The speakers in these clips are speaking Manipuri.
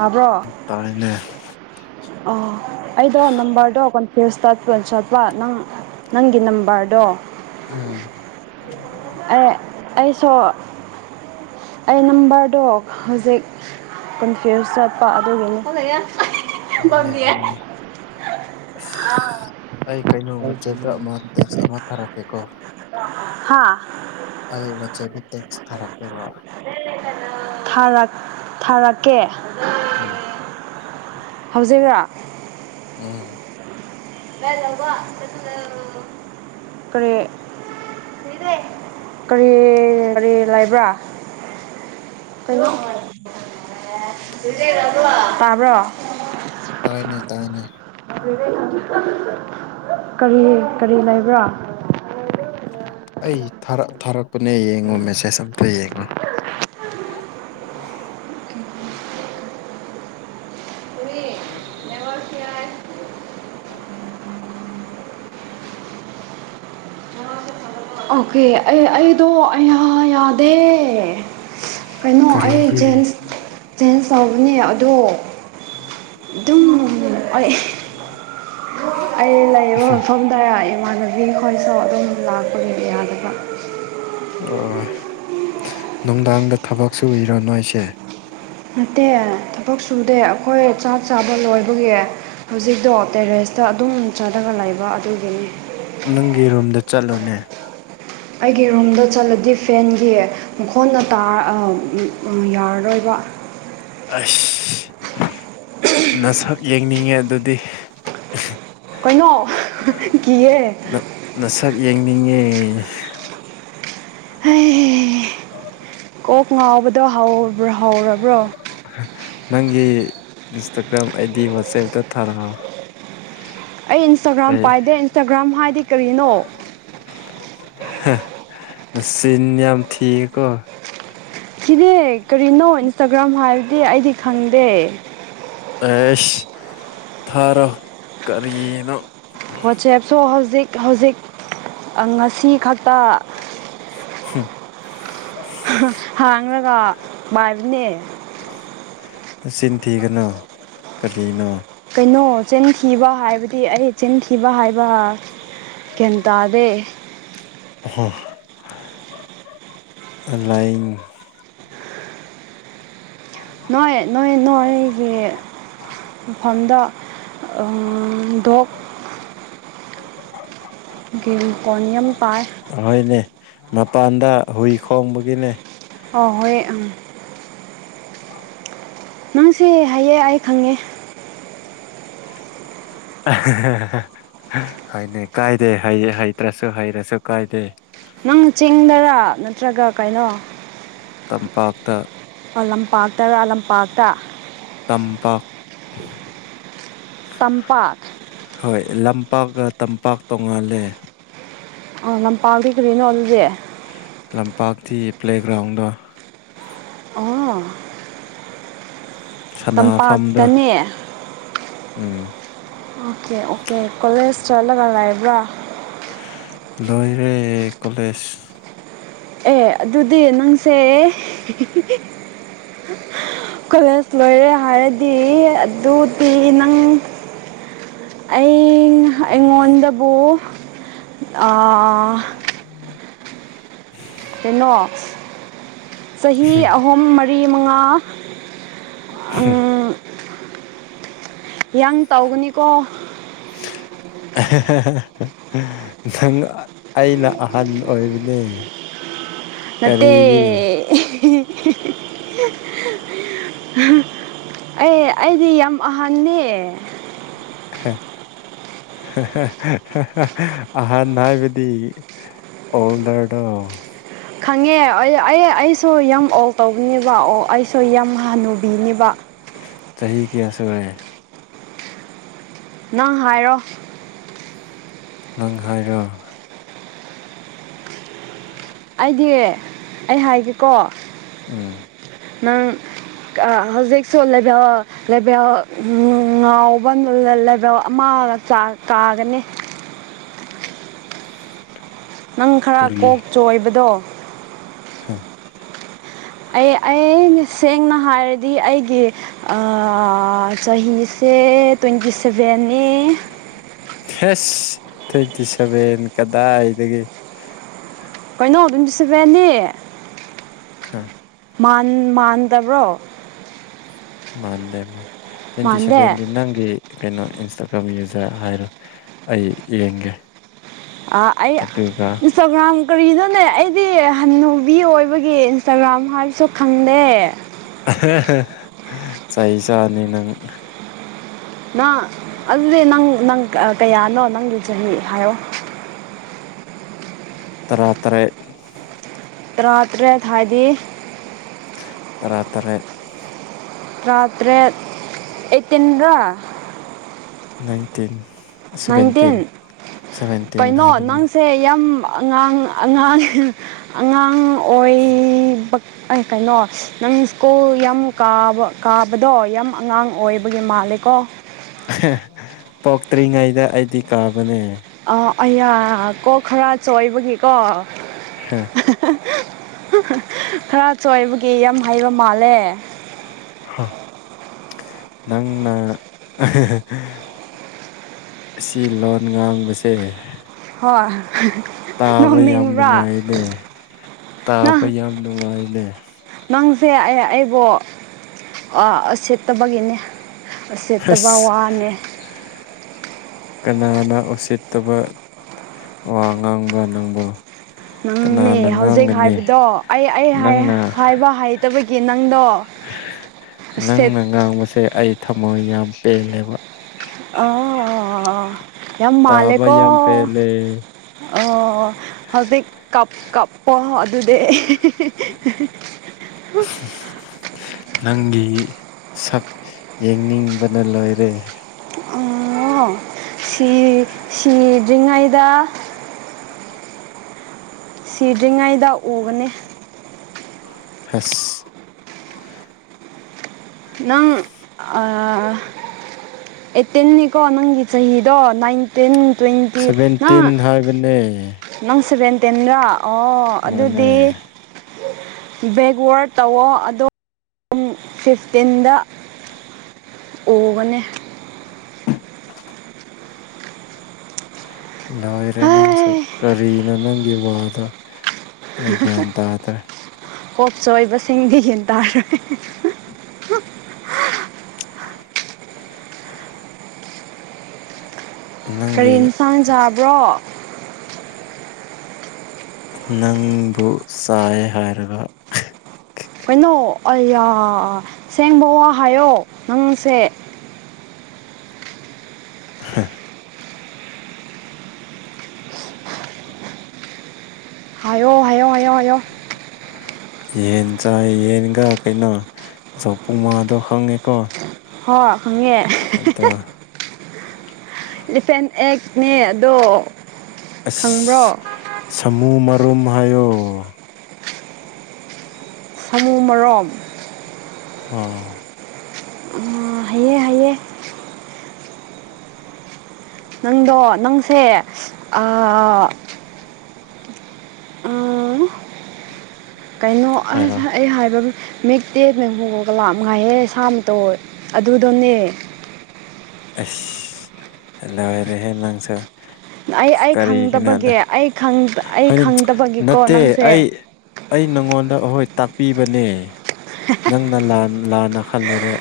ꯃꯥꯕ꯭ꯔꯣ ꯇꯥꯏꯅꯦ ꯑ ꯑꯩꯗꯣ ꯅꯝꯕꯔꯗꯨ ꯀꯟ ꯐꯁ ꯇꯠꯟ ꯁꯠꯄꯥ ꯅꯪ ꯅꯪꯒꯤ ꯅꯝꯕꯔꯗꯣ ꯎꯝ ꯑꯦ ꯑꯩꯁꯨ ꯑꯩ ꯅꯝꯕꯔꯗꯣ ꯍꯧꯖꯤꯛ ꯀꯟꯐ꯭ꯌꯨꯁ ꯆꯠꯄ ꯑꯗꯨꯒꯤꯅꯤ ꯍꯥꯏꯅꯦ ꯑꯁ ꯑꯩ ꯀꯩꯅꯣ ꯋꯥꯆꯦꯞꯇ ꯑꯃ ꯇꯦꯛꯁ ꯑꯃ ꯊꯥꯔꯛꯀꯦ ꯀꯣ ꯍꯥꯥ ꯑ ꯃꯠꯆꯦꯕꯨ ꯇꯦꯛꯁ ꯊꯥꯔꯛꯀꯦꯕ ꯔ ꯊꯔꯛꯀꯦ ꯎꯝ ꯍꯧꯖꯤ꯭ꯔꯥ ꯎꯝ ꯀꯔꯦ ꯀꯔꯤ ꯀꯔꯤ ꯂꯩꯥꯏꯕ꯭ꯔꯥ ꯀ ꯄꯥꯕ꯭ꯔꯣ ꯇꯥꯏꯅꯦ ꯇꯥꯏꯅꯦ ꯀꯔꯤ ꯀꯔꯤ ꯂꯩꯕ꯭ꯔꯥ ꯑꯩ ꯊꯥꯔꯛꯄꯅꯦ ꯌꯦꯡꯉꯣ ꯃꯦꯁꯦꯖ ꯑꯝꯇ ꯌꯦꯡꯉꯣ ꯎ ꯑꯣ [inaudible] ꯑꯣꯀꯦ ꯑꯩ ꯑꯩꯗꯣ ꯑ ꯌꯥꯗꯦ ꯀꯩꯅꯣ ꯑꯩ ꯀꯔꯤꯒꯤ ꯖꯦꯟꯁ ꯖꯦꯟꯁ ꯇꯧꯕꯅꯦ ꯑꯗꯣ ꯑꯗꯨꯝ ꯑꯩ ꯑꯩ ꯂꯩꯕ ꯃꯐꯝꯗ ꯏꯃꯥꯟꯅꯕꯤ ꯈꯣꯏꯁꯨ ꯑꯗꯨꯝ ꯂꯥꯛꯄꯒꯤꯕ ꯌꯥꯗꯕ ꯑꯣ [unintelligible] ꯅꯨꯡꯗꯥꯡꯗ ꯊꯕꯛꯁꯨ ꯎꯏꯔꯣ ꯅꯣꯏ ꯑꯩꯁꯦ ꯅꯠꯇꯦ ꯊꯕꯛ ꯁꯨꯗꯦ ꯑꯩꯈꯣꯏ ꯆꯥꯛ ꯆꯥꯕ ꯂꯣꯏꯕꯒꯤ ꯍꯧꯖꯤꯛꯇꯣ ꯇꯦꯔꯦꯁ ꯁꯤꯗ ꯑꯗꯨꯝ ꯆꯥꯊꯅ ꯂꯩꯕ ꯑꯗꯨꯒꯤꯅꯤ ꯅꯪꯒꯤ ꯔꯨꯝꯗ ꯆꯠꯂꯨꯅꯦ ꯑꯩꯒꯤ ꯔꯨꯝꯗ ꯆꯠꯂꯗꯤ ꯐꯦꯟꯒꯤ ꯃꯈꯣꯟꯅ ꯇꯥ ꯌꯥꯔꯔꯣꯏꯕ ꯑꯁ ꯅꯁꯛ ꯌꯦꯡꯅꯤꯡꯉꯦ ꯑꯗꯨꯗꯤ ꯀꯩꯅꯣ ꯀꯌꯦ ꯅꯁꯛ ꯌꯦꯡꯅꯤꯡꯏꯤ ꯍ ꯀꯣꯛ ꯉꯥꯎꯕꯗꯣ ꯍꯥꯎꯕ꯭ꯔꯣ ꯍꯧꯥꯎꯔꯕ꯭ꯔꯣ ꯅꯪꯒꯤ ꯏꯟꯁꯇꯥꯒ꯭ꯔꯥꯝ ꯑꯩꯗꯤ ꯋꯥꯆꯦꯞꯇ ꯊꯥꯔꯛꯑꯣꯑꯣ ꯑꯩ ꯏꯟꯁꯇꯥꯒ꯭ꯔꯥꯝ ꯄꯥꯏꯗꯦ ꯏꯟꯁꯇꯥꯒ꯭ꯔꯥꯝ ꯍꯥꯏꯗꯤ ꯀꯔꯤꯅꯣ ꯁꯤꯟ ꯌꯥꯝ ꯌꯥꯝ ꯊꯀꯣ ꯁꯤꯗꯤ ꯀꯔꯤꯅꯣ ꯏꯟꯁꯇꯥꯒ꯭ꯔꯥꯝ ꯍꯥꯏꯕꯗꯤ ꯑꯩꯗꯤ ꯈꯪꯗꯦ ꯑꯦꯁ ꯊꯥꯔꯣ ꯀꯔꯤꯅꯣ ꯋꯥꯆꯦꯞꯁꯨ ꯍꯧꯖꯤꯛ ꯍꯧꯖꯤꯛ ꯉꯁꯤ ꯈꯛꯇ ꯍꯝ [inaudible] ꯍꯥꯡꯂꯒ ꯕꯥꯥꯏꯔꯤꯅꯦ ꯆꯤꯟꯤꯟ ꯊꯤꯒꯅ ꯀꯔꯤꯅ ꯀꯩꯅꯣ ꯆꯦꯟꯈꯤꯕ ꯍꯥꯏꯕꯗꯤ ꯑꯩ ꯆꯦꯟꯈꯤꯕ ꯍꯥꯏꯕ ꯒ꯭ꯌꯥꯟꯇ [inaudible] ꯂꯥꯏꯟ [inaudible] ꯅꯣꯏ ꯅꯣꯏ ꯅꯣꯏꯒꯤ ꯃꯐꯝꯗ ꯗꯣꯛ ꯒꯔꯤꯀꯣꯅꯤꯌꯝ ꯄꯥꯔ ꯑꯍꯣꯏꯅꯦ ꯃꯄꯥꯟꯗ ꯍꯨꯏ ꯈꯣꯡꯕꯒꯤꯅꯦ ꯑ ꯍꯣꯏ ꯑꯝ ꯅꯪꯁꯦ ꯍꯥꯏꯌꯦ ꯑꯩ ꯈꯪꯉꯦ ꯍꯥꯏꯅꯦ ꯀꯥꯏꯗꯦ ꯍꯩꯇ꯭ꯔꯁꯨ ꯍꯩꯔꯁꯨ ꯀꯥꯏꯗꯦ ꯅꯪꯅ ꯆꯤꯡꯗꯔꯥ ꯅꯠꯇ꯭ꯔꯒ ꯀꯩꯅꯣ ꯇꯝꯄꯥꯛꯇ ꯂꯝꯄꯥꯛꯇꯔ ꯂꯝꯄꯥꯛꯇ ꯇꯝꯄꯥꯛ ꯇꯝꯄꯥꯛ ꯍꯣꯏ ꯂꯝꯄꯥꯛꯀ ꯇꯝꯄꯥꯛ ꯇꯣꯡꯉꯥꯜꯂꯦ ꯂꯝꯄꯥꯛꯗꯤ ꯀꯔꯤꯅꯣ ꯑꯗꯨꯗꯤ ꯂꯝꯄꯥꯛꯇ ꯄ꯭ꯂꯦꯒ꯭ꯔꯥꯎꯟꯗꯣ ꯑꯣ ꯁꯅꯐꯝꯗ ꯇꯝꯄꯥꯛꯇꯅꯦ ꯎꯝ ꯑꯣꯀꯦ ꯑꯣꯀꯦ ꯀꯣꯂꯦꯖ ꯆꯠꯂꯒ ꯂꯥꯛꯕ꯭ꯔꯥ ꯂꯣꯏꯔꯦ ꯀꯣꯂꯦꯖ ꯑꯦ ꯑꯗꯨꯗꯤ ꯅꯪꯁꯦ ꯀꯣꯂꯦꯖ ꯂꯣꯏꯔꯦ ꯍꯥꯏꯔꯗꯤ ꯑꯗꯨꯗꯤ ꯅꯪ ꯑꯩ ꯑꯩꯉꯣꯟꯗꯕꯨ ꯎꯝ [inaudible] ꯀꯩꯅꯣ ꯆꯍꯤ ꯑꯍꯨꯝ ꯃꯔꯤ ꯃꯉꯥ ꯎ [inaudible] ꯌꯥꯝ ꯇꯥꯎꯒꯅꯤꯀꯣ ꯅꯪ ꯑꯩꯅ ꯑꯍꯟ ꯑꯣꯏꯕꯅꯦ ꯅꯠꯇꯦ ꯀꯔꯤꯒꯤ ꯑꯦ ꯑꯩꯗꯤ ꯌꯥꯝ ꯑꯍꯟꯅꯦ ꯍ [inaudible] ꯑꯍꯥꯟ ꯍꯥꯏꯕꯗꯤ ꯑꯣꯜ ꯗꯦꯠ [inaudible] ꯈꯪꯉꯦ ꯑꯩ ꯑꯦ ꯑꯩꯁꯨ ꯌꯥꯝ ꯑꯣꯜ ꯇꯧꯒꯅꯦꯕ ꯑꯣ ꯑꯩꯁꯨ ꯌꯥꯝ ꯍꯅꯨꯕꯤꯅꯦꯕ ꯆꯍꯤ ꯆꯍꯤ ꯀꯌꯥꯁꯨꯔꯦ ꯅꯪ ꯍꯥꯏꯔꯣ ꯅꯪ ꯍꯥꯏꯔꯣ ꯑꯩꯗꯤ ꯑꯩ ꯍꯥꯏꯒꯦꯀꯣ ꯎꯝ ꯅꯪ ꯍꯧꯖꯤꯛ ꯁꯨ ꯂꯦꯕꯦꯟ ꯂꯕꯦꯜ ꯉꯥꯎꯕ ꯂꯩꯕꯦꯜ ꯑꯃꯒ ꯀꯥꯒꯅꯤ ꯅꯪ ꯈꯔ ꯀꯣꯛ ꯆꯣꯏꯕꯗꯣ ꯍꯥ [inaudible] ꯑꯩ ꯑ ꯁꯦꯡꯅ ꯍꯥꯏꯔꯗꯤ ꯑꯩꯒꯤ ꯆꯍꯤꯁꯦ ꯇ꯭ꯋꯦꯟꯇꯤ ꯁꯦꯚꯦꯟꯅꯤ ꯍꯁ ꯇ꯭ꯋꯦꯟꯇꯤ ꯁꯚꯦꯟ ꯀꯗꯥꯏꯗꯒꯤ ꯀꯩꯅꯣ ꯑꯗꯨꯝ ꯆ ꯁꯕ ꯌꯥꯅꯦ ꯍꯥ ꯃꯥꯟ ꯃꯥꯟꯗꯕ꯭ꯔꯣ ꯃꯥꯟꯗꯦ ꯃꯥ ꯇ꯭ꯋꯦꯟꯇꯤ ꯃꯥꯟꯗꯦ ꯁꯦꯚꯦꯟꯗꯤ ꯅꯪꯒꯤ ꯀꯩꯅꯣ ꯏꯟꯁꯇꯥꯒ꯭ꯔꯥꯝ ꯌꯨꯖꯔ ꯍꯥꯏꯔꯣ ꯑꯩ ꯌꯦꯡꯒꯦ ꯑ ꯑꯩ ꯑꯗꯨꯒ ꯏꯟꯁꯇꯒ꯭ꯔꯝ ꯀꯔꯤꯅꯣꯅꯦ ꯑꯩꯗꯤ ꯍꯟꯅꯟꯅꯨꯕꯤ ꯑꯣꯏꯕꯒꯤ ꯏꯟꯁꯇꯥꯒ꯭ꯔꯥꯝ ꯍꯥꯏꯕꯁꯨ ꯈꯪꯗꯦ ꯆꯍꯤ ꯆꯥꯅꯤ ꯅꯪ ꯅ ꯑꯗꯨꯗꯤ ꯅꯪ ꯅꯪ ꯀꯌꯥꯅꯣ ꯅꯪꯗꯨꯨ ꯆꯍꯤꯅꯤ ꯍꯥꯏꯌꯣ ꯇꯔꯥ ꯇꯔꯦꯠ ꯇꯔꯥꯇꯔꯦꯠ ꯍꯥꯏꯗꯤ ꯇꯔꯥꯇꯔꯦꯠ ꯔꯇꯔꯦ ꯑꯦꯇꯦꯟꯒ ꯅꯥꯏꯟꯇꯤꯟ ꯅꯥꯏꯟꯇꯤꯟ ꯁꯚꯦꯟꯇꯤꯟ ꯁꯚꯦꯟꯇꯤꯟ ꯀꯩꯅꯣ ꯍꯥꯏꯕꯅꯤꯅ ꯅꯪꯁꯦ ꯌꯥꯝ ꯑꯉꯥꯡ ꯑꯉꯥꯡ ꯑꯉꯥꯡ ꯑꯣꯏꯕ ꯑꯩ ꯀꯩꯅꯣ ꯅꯪ ꯁ꯭ꯀꯨꯜ ꯌꯥꯝ ꯀꯥꯕ ꯀꯥꯕꯗꯣ ꯌꯥꯝ ꯑꯉꯥꯡ ꯑꯣꯏꯕꯒꯤ ꯃꯥꯂꯦꯀꯣ ꯄꯣꯛꯇ꯭ꯔꯤꯉꯩꯗ ꯑꯩꯗꯤ ꯀꯥꯕꯅꯦ ꯑꯌꯥ ꯀꯣ ꯈꯔ ꯆꯣꯏꯕꯒꯤꯀꯣ ꯍꯥꯥ ꯈꯔ ꯆꯣꯏꯕꯒꯤ ꯌꯥꯝ ꯍꯩꯕ ꯃꯥꯜꯂꯦ ꯅꯪꯅ ꯑꯁꯤ ꯂꯣꯟ ꯉꯥꯡꯕꯁꯦ ꯍꯣꯏ ꯇꯥꯕ ꯌꯥꯝ ꯅꯣꯛꯅꯤꯡꯕ꯭ꯔꯥ ꯅꯨꯡꯉꯥꯏꯅꯦꯦ ꯇꯥꯕ ꯅꯪ ꯌꯥꯝ ꯅꯨꯡꯉꯥꯏꯅꯦ ꯅꯪꯁꯦ ꯑꯩꯕꯨꯣ ꯁꯦꯠꯇꯕꯒꯤꯅꯦ ꯁꯦꯠꯇꯕ ꯑꯁ [inaudible] ꯀꯅꯥꯅ ꯎꯁꯤꯠꯇꯕ ꯋꯥ ꯉꯥꯡꯕ꯭ꯔꯥ ꯅꯪꯕ꯭ꯔꯣ ꯅꯝꯅꯦ ꯍꯧꯖꯤꯛ ꯍꯥꯏꯕꯗꯣ ꯑꯩ ꯑꯩ ꯅꯪꯅ ꯍꯥꯏꯕ ꯍꯩꯇꯕꯒꯤ ꯅꯪꯗꯣ ꯁꯦꯠ ꯅꯪꯅ ꯉꯥꯡꯕꯁꯦ ꯑꯩ ꯊꯃꯣꯏ ꯌꯥꯝ ꯄꯦꯜꯂꯦꯕ꯫ ꯑ [unintelligible] ꯌꯥꯝ ꯇꯥꯕ ꯃꯥꯂꯦꯀꯣ꯫ ꯌꯥꯝ ꯄꯦꯜꯂꯦ ꯑꯣ ꯍꯧꯖꯤꯛ ꯀꯞ ꯀꯞ ꯍꯣ ꯑꯗꯨꯤ [unintelligible] ꯅꯪꯒꯤ ꯁꯛ ꯌꯦꯡꯅꯤꯡꯕꯅ ꯂꯣꯏꯔꯦ꯫ ꯑꯣ ꯁꯤ ꯁꯤꯗ꯭ꯔꯤꯉꯩꯗ ꯁꯤꯗ꯭ꯔꯤꯉꯩꯗ ꯎꯕꯅꯦ꯫ ꯍꯁ ꯅꯪ ꯑ ꯑ ꯑꯩꯠꯇꯦꯟꯅꯤꯀꯣ ꯅꯪꯒꯤ ꯆꯍꯤꯗꯣ ꯅꯥꯏꯟ ꯇꯤꯟ ꯇ꯭ꯋꯦꯟꯇꯤ ꯅ ꯁꯚꯦꯟꯇꯤꯟ ꯍꯥꯏꯕꯅꯦ ꯅꯪ ꯁꯚꯦꯟ ꯇꯤꯟꯔꯣ ꯑꯣ ꯃꯥꯅꯦ ꯑꯗꯨꯗꯤ ꯕꯦꯛꯋꯥꯔꯠ ꯇꯧꯋꯣ ꯑꯗꯣ ꯐꯤꯐꯇꯤꯟꯗ ꯎꯒꯅꯤ꯫ ꯂꯣꯏꯔꯦ ꯅꯪꯁꯨ ꯍꯩ ꯀꯔꯤꯅꯣ ꯅꯪꯒꯤ ꯋꯥꯗꯣꯣ꯫ [unintelligible] ꯀꯣꯛꯆꯣꯏꯕꯁꯤꯡꯗꯤ ꯍꯦꯟ [unintelligible] ꯀꯔꯤ ꯅꯪꯒꯤ ꯏꯟꯁꯥꯡ ꯆꯥꯕ꯭ꯔꯣ꯫ ꯅꯪꯕꯨ ꯆꯥꯏ ꯍꯥꯏꯔꯒ꯫ ꯀꯩꯅꯣ ꯑꯩꯌꯥ ꯑꯁꯦꯡꯕ ꯋꯥ ꯍꯥꯏꯌꯣ ꯅꯪꯁꯦ ꯍꯥ ꯍꯥꯏꯌꯣ ꯍꯥꯏꯌꯣ ꯍꯥꯏꯌꯣ ꯍꯥꯏꯌꯣ꯫ ꯌꯦꯟ ꯆꯥꯏ ꯌꯦꯟꯒ ꯀꯩꯅꯣ ꯆꯧꯄꯨꯃꯉꯥꯗꯣ ꯈꯪꯉꯤꯀꯣ꯫ ꯍꯣꯏ ꯈꯪꯉꯦ꯫ ꯑꯗꯣ ꯏꯂꯤꯐꯦꯟ ꯑꯦꯛꯅꯦ ꯑꯗꯣ꯫ ꯈꯪꯕ꯭ꯔꯣ ꯑꯁ ꯁꯥꯃꯨ ꯃꯔꯨꯝ ꯍꯥꯏꯌꯣ꯫ ꯁꯥꯃꯨ ꯃꯔꯣꯝ ꯑ [inaudible] ꯑꯡ ꯍꯥꯏꯌꯦ ꯍꯥꯏꯌꯦ꯫ ꯅꯪꯗꯣ ꯅꯪꯁꯦ ꯑ [unintelligible] ꯎ ꯀꯩꯅꯣ ꯍꯥꯏꯔꯣ ꯑꯁ ꯑꯩ ꯍꯥꯏꯕ ꯃꯤꯛꯇꯦ ꯃꯦꯡꯍꯨꯒ ꯂꯥ ꯃ ꯉꯥꯏꯍꯦ ꯁꯥꯕ ꯇꯧ ꯑꯗꯨꯗꯣꯅꯦ ꯑꯦꯁ ꯂꯣꯏꯔꯦꯍꯦ ꯅꯪꯁꯨ꯫ ꯑꯩ ꯑꯩ ꯀꯔꯤꯒꯤꯅꯣ ꯑꯗꯨ ꯈꯪꯗꯕꯒꯤ ꯑꯩ ꯈꯪ ꯑꯩ ꯍꯗꯤ ꯈꯪꯗꯕꯒꯤꯀꯣ ꯅꯠꯇꯦ ꯅꯪꯁꯦ ꯑꯩ ꯑꯩ ꯅꯪꯉꯣꯟꯗ ꯑꯩꯍꯣꯏ ꯇꯥꯛꯄꯤꯕꯅꯦ ꯅꯪꯅ ꯂꯥꯟꯅ ꯈꯜꯂꯨꯔꯦ꯫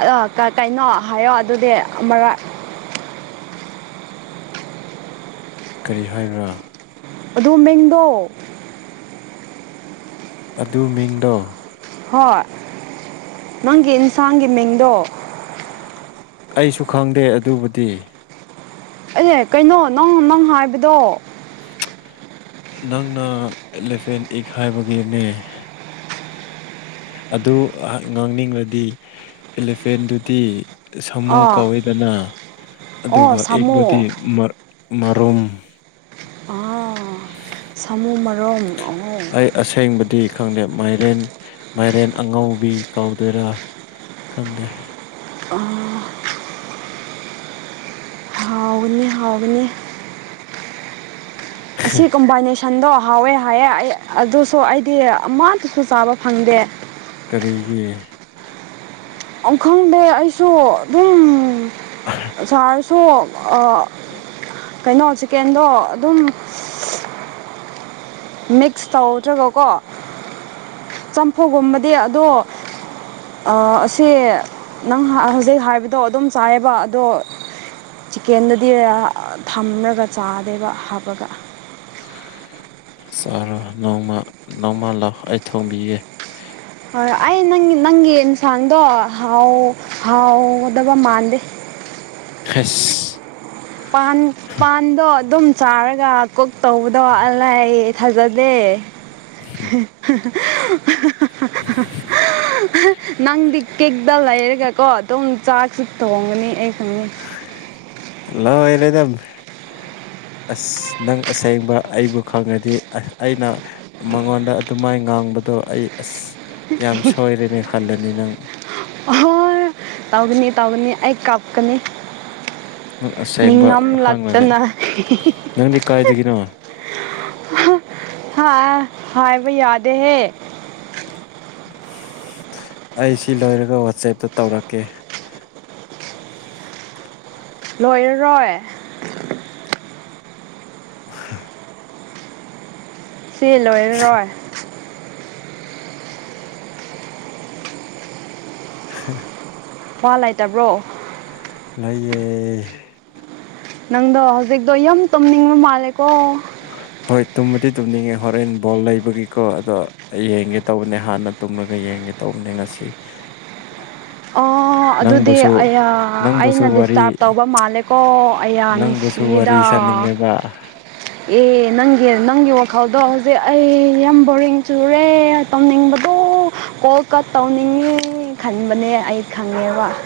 ꯑꯗ ꯀꯩꯅꯣ ꯍꯥꯏꯌꯣ ꯑꯗꯨꯗꯤ ꯑꯃꯔꯛ ꯀꯔꯤ ꯍꯥꯏꯕ꯭ꯔꯥ ꯑꯗꯨ ꯃꯤꯡꯗꯣ ꯑꯗꯨ ꯃꯤꯡꯗꯣ ꯍꯣꯏ ꯅꯪꯒꯤ ꯏꯟꯁꯥꯡꯒꯤ ꯃꯤꯡꯗꯣ꯫ ꯑꯩꯁꯨ ꯈꯪꯗꯦ ꯑꯗꯨꯕꯨꯗꯤ꯫ ꯑꯌꯥ ꯀꯩꯅꯣ ꯅꯪ ꯅꯪ ꯍꯥꯏꯕꯗꯣ꯫ ꯅꯪꯅ ꯑꯦꯂꯦꯐꯦꯟ ꯏꯛ ꯍꯥꯏꯕꯒꯤꯅꯦ꯫ ꯑꯗꯨ ꯉꯥꯡꯅꯤꯡꯉꯗꯤ ꯑꯦꯂꯤꯐꯦꯟꯗꯨꯗꯤ ꯁꯥꯃꯨ ꯑꯥ ꯀꯧꯋꯦꯗꯅ ꯑꯣ ꯑꯗꯨꯒ ꯁꯥꯃꯨ ꯑꯦꯛꯇꯨꯗꯤ ꯃꯔꯨꯝ꯫ ꯑꯣ ꯁꯥꯃꯨ ꯃꯔꯝ ꯑꯣ ꯑꯩ ꯑꯁꯦꯡꯕꯗꯤ ꯈꯪꯗꯦ ꯃꯥꯏꯔꯦꯟ ꯃꯥꯏꯔꯦꯟ ꯑꯉꯧꯕꯤ ꯀꯧꯗꯣꯏꯔꯥ ꯈꯪꯗꯦ꯫ ꯑꯥ ꯍꯥꯎꯒꯅꯤ ꯍꯥꯎꯒꯅꯤ ꯑꯁꯤ ꯀꯝꯕꯥꯏꯅꯦꯁꯟ ꯁꯟꯗꯣ ꯍꯥꯎꯋꯦ ꯍꯥꯏꯑꯦ ꯑꯩ ꯑꯗꯨꯁꯨ ꯑꯩꯗꯤ ꯑꯃꯗꯨꯁꯨ ꯆꯥꯕ ꯐꯪꯗꯦ ꯀꯔꯤꯒꯤ ꯑꯩ ꯈꯪꯗꯦ ꯑꯩꯁꯨ ꯑꯗꯨꯝ ꯁꯥꯔꯁꯨ ꯑ ꯀꯩꯅꯣ ꯆꯤꯀꯦꯟꯗꯣ ꯑꯗꯨꯝ ꯃꯤꯛꯁ ꯇꯧꯗ꯭ꯔꯒꯀꯣ ꯆꯝꯐꯨꯒꯨꯝꯕꯗꯤ ꯑꯗꯨꯝ ꯑ ꯑꯁꯦ ꯅꯪ ꯍꯤꯏ ꯍꯧꯖꯤꯛ ꯍꯥꯏꯕꯗꯣ ꯑꯗꯨꯝ ꯆꯥꯏꯌꯦꯕ ꯑꯗꯣ ꯆꯤꯀꯦꯟꯗꯗꯤ ꯑ ꯊꯝꯂꯒ ꯆꯥꯗꯦꯕ ꯍꯥꯞꯄꯒ ꯆꯥꯔꯣ ꯅꯣꯡꯃ ꯅꯣꯡꯃꯥ ꯂꯥꯛꯑꯣ ꯑꯩ ꯊꯣꯡꯕꯤꯒꯦ ꯑꯩ ꯅꯪ ꯅꯪꯒꯤ ꯑꯦꯟꯁꯥꯡꯗꯣ ꯍꯥꯎ ꯍꯥꯎꯒꯗꯕ ꯃꯥꯟꯗꯦ ꯑꯁ ꯄꯥꯟ ꯄꯥꯟꯗꯣ ꯑꯗꯨꯝ ꯆꯥꯔꯒ ꯀꯨꯛ ꯇꯧꯕꯗꯣ ꯂꯥꯏ ꯊꯖꯗꯦ ꯅꯪꯗꯤ ꯀꯤꯛꯗ ꯂꯩꯔꯒ ꯀꯣ ꯗꯨꯝ ꯆꯥꯛꯁꯤ ꯊꯣꯡꯒꯅꯤ ꯑꯩ ꯈꯪꯉꯤ ꯂꯣꯢꯔꯦꯅꯦ ꯑꯁ ꯅꯪ ꯑꯁꯦꯡꯕ ꯑꯩꯕꯨ ꯈꯪꯉꯗꯤ ꯑꯩꯅ ꯃꯉꯣꯟꯗ ꯑꯗꯨꯃꯥꯏꯅ ꯉꯥꯡꯕꯗꯣ ꯑꯩ ꯑꯁ ꯌꯥꯝ ꯁꯣꯏꯔꯦꯅꯦ ꯈꯜꯂꯅꯤ ꯅꯪ ꯍꯣꯏ ꯇꯧꯒꯅꯤ ꯇꯧꯒꯅꯤ ꯑꯩ ꯀꯞꯀꯅꯤ ꯅꯪ ꯑꯁꯦꯡꯕ ꯅꯤꯡꯉꯝ ꯍꯪꯉꯒꯦ ꯂꯛꯇꯅ ꯅꯪꯗꯤ ꯀꯥꯏꯗꯒꯤꯅꯣ ꯍꯥꯥ ꯍꯥꯏꯕ ꯌꯥꯗꯦ ꯍꯦ ꯑꯩ ꯁꯤ ꯂꯣꯏꯔꯒ ꯋꯥꯆꯦꯞꯇ ꯇꯧꯔꯛꯀꯦ ꯂꯣꯏꯔꯔꯣꯏ ꯍ [inaudible] ꯆꯦ ꯂꯣꯏꯔꯔꯣꯏ ꯍ [inaudible] ꯋꯥ ꯂꯩꯇꯕ꯭ꯔꯣ ꯂꯩꯌꯦ ꯅꯪꯗꯣ ꯍꯧꯖꯤꯛꯇꯣ ꯌꯨꯝ ꯇꯨꯝꯅꯤꯡꯕ ꯃꯥꯜꯂꯦꯀꯣ ꯍꯣꯏ ꯇꯨꯝꯃꯗꯤ ꯇꯨꯝꯅꯤꯡꯉꯦ ꯍꯣꯔꯦꯟ ꯕꯣꯜ ꯂꯩꯕꯒꯤꯀꯣ ꯑꯗꯣ ꯑꯩ ꯌꯦꯡꯒꯦ ꯇꯧꯕꯅꯦ ꯍꯥꯟꯅ ꯇꯨꯝꯂꯒ ꯌꯦꯡꯒꯦ ꯇꯧꯕꯅꯦ ꯉꯁꯤ [unintelligible] ꯑꯣ ꯑꯗꯨꯗꯤ ꯅꯪꯕꯨꯁꯨ ꯑꯌꯥ ꯅꯪꯕꯨꯁꯨ ꯑꯩꯅ ꯗꯤꯁꯇꯥꯔꯕ ꯋꯥꯔꯤ ꯇꯧꯕ ꯃꯥꯜꯂꯦꯀꯣ ꯑꯩꯌꯥ ꯅꯨꯁꯤ ꯅꯪꯕꯨꯁꯨ ꯁꯤꯗꯥ ꯋꯥꯔꯤ ꯁꯥꯅꯤꯡꯉꯦꯕ ꯑꯦ ꯅꯪꯒꯤ ꯅꯪꯒꯤ ꯋꯥꯈꯜꯗꯣ ꯍꯧꯖꯤꯛ ꯑꯩ ꯌꯥꯝ ꯕꯣꯔꯤꯡ ꯆꯨꯔꯦ ꯇꯧꯅꯤꯡꯕꯗꯣ ꯀꯣꯜ ꯀꯠ ꯇꯧꯅꯤꯡꯉꯤ ꯈꯟꯕꯅꯦ ꯑꯩ ꯈꯪꯉꯦꯕ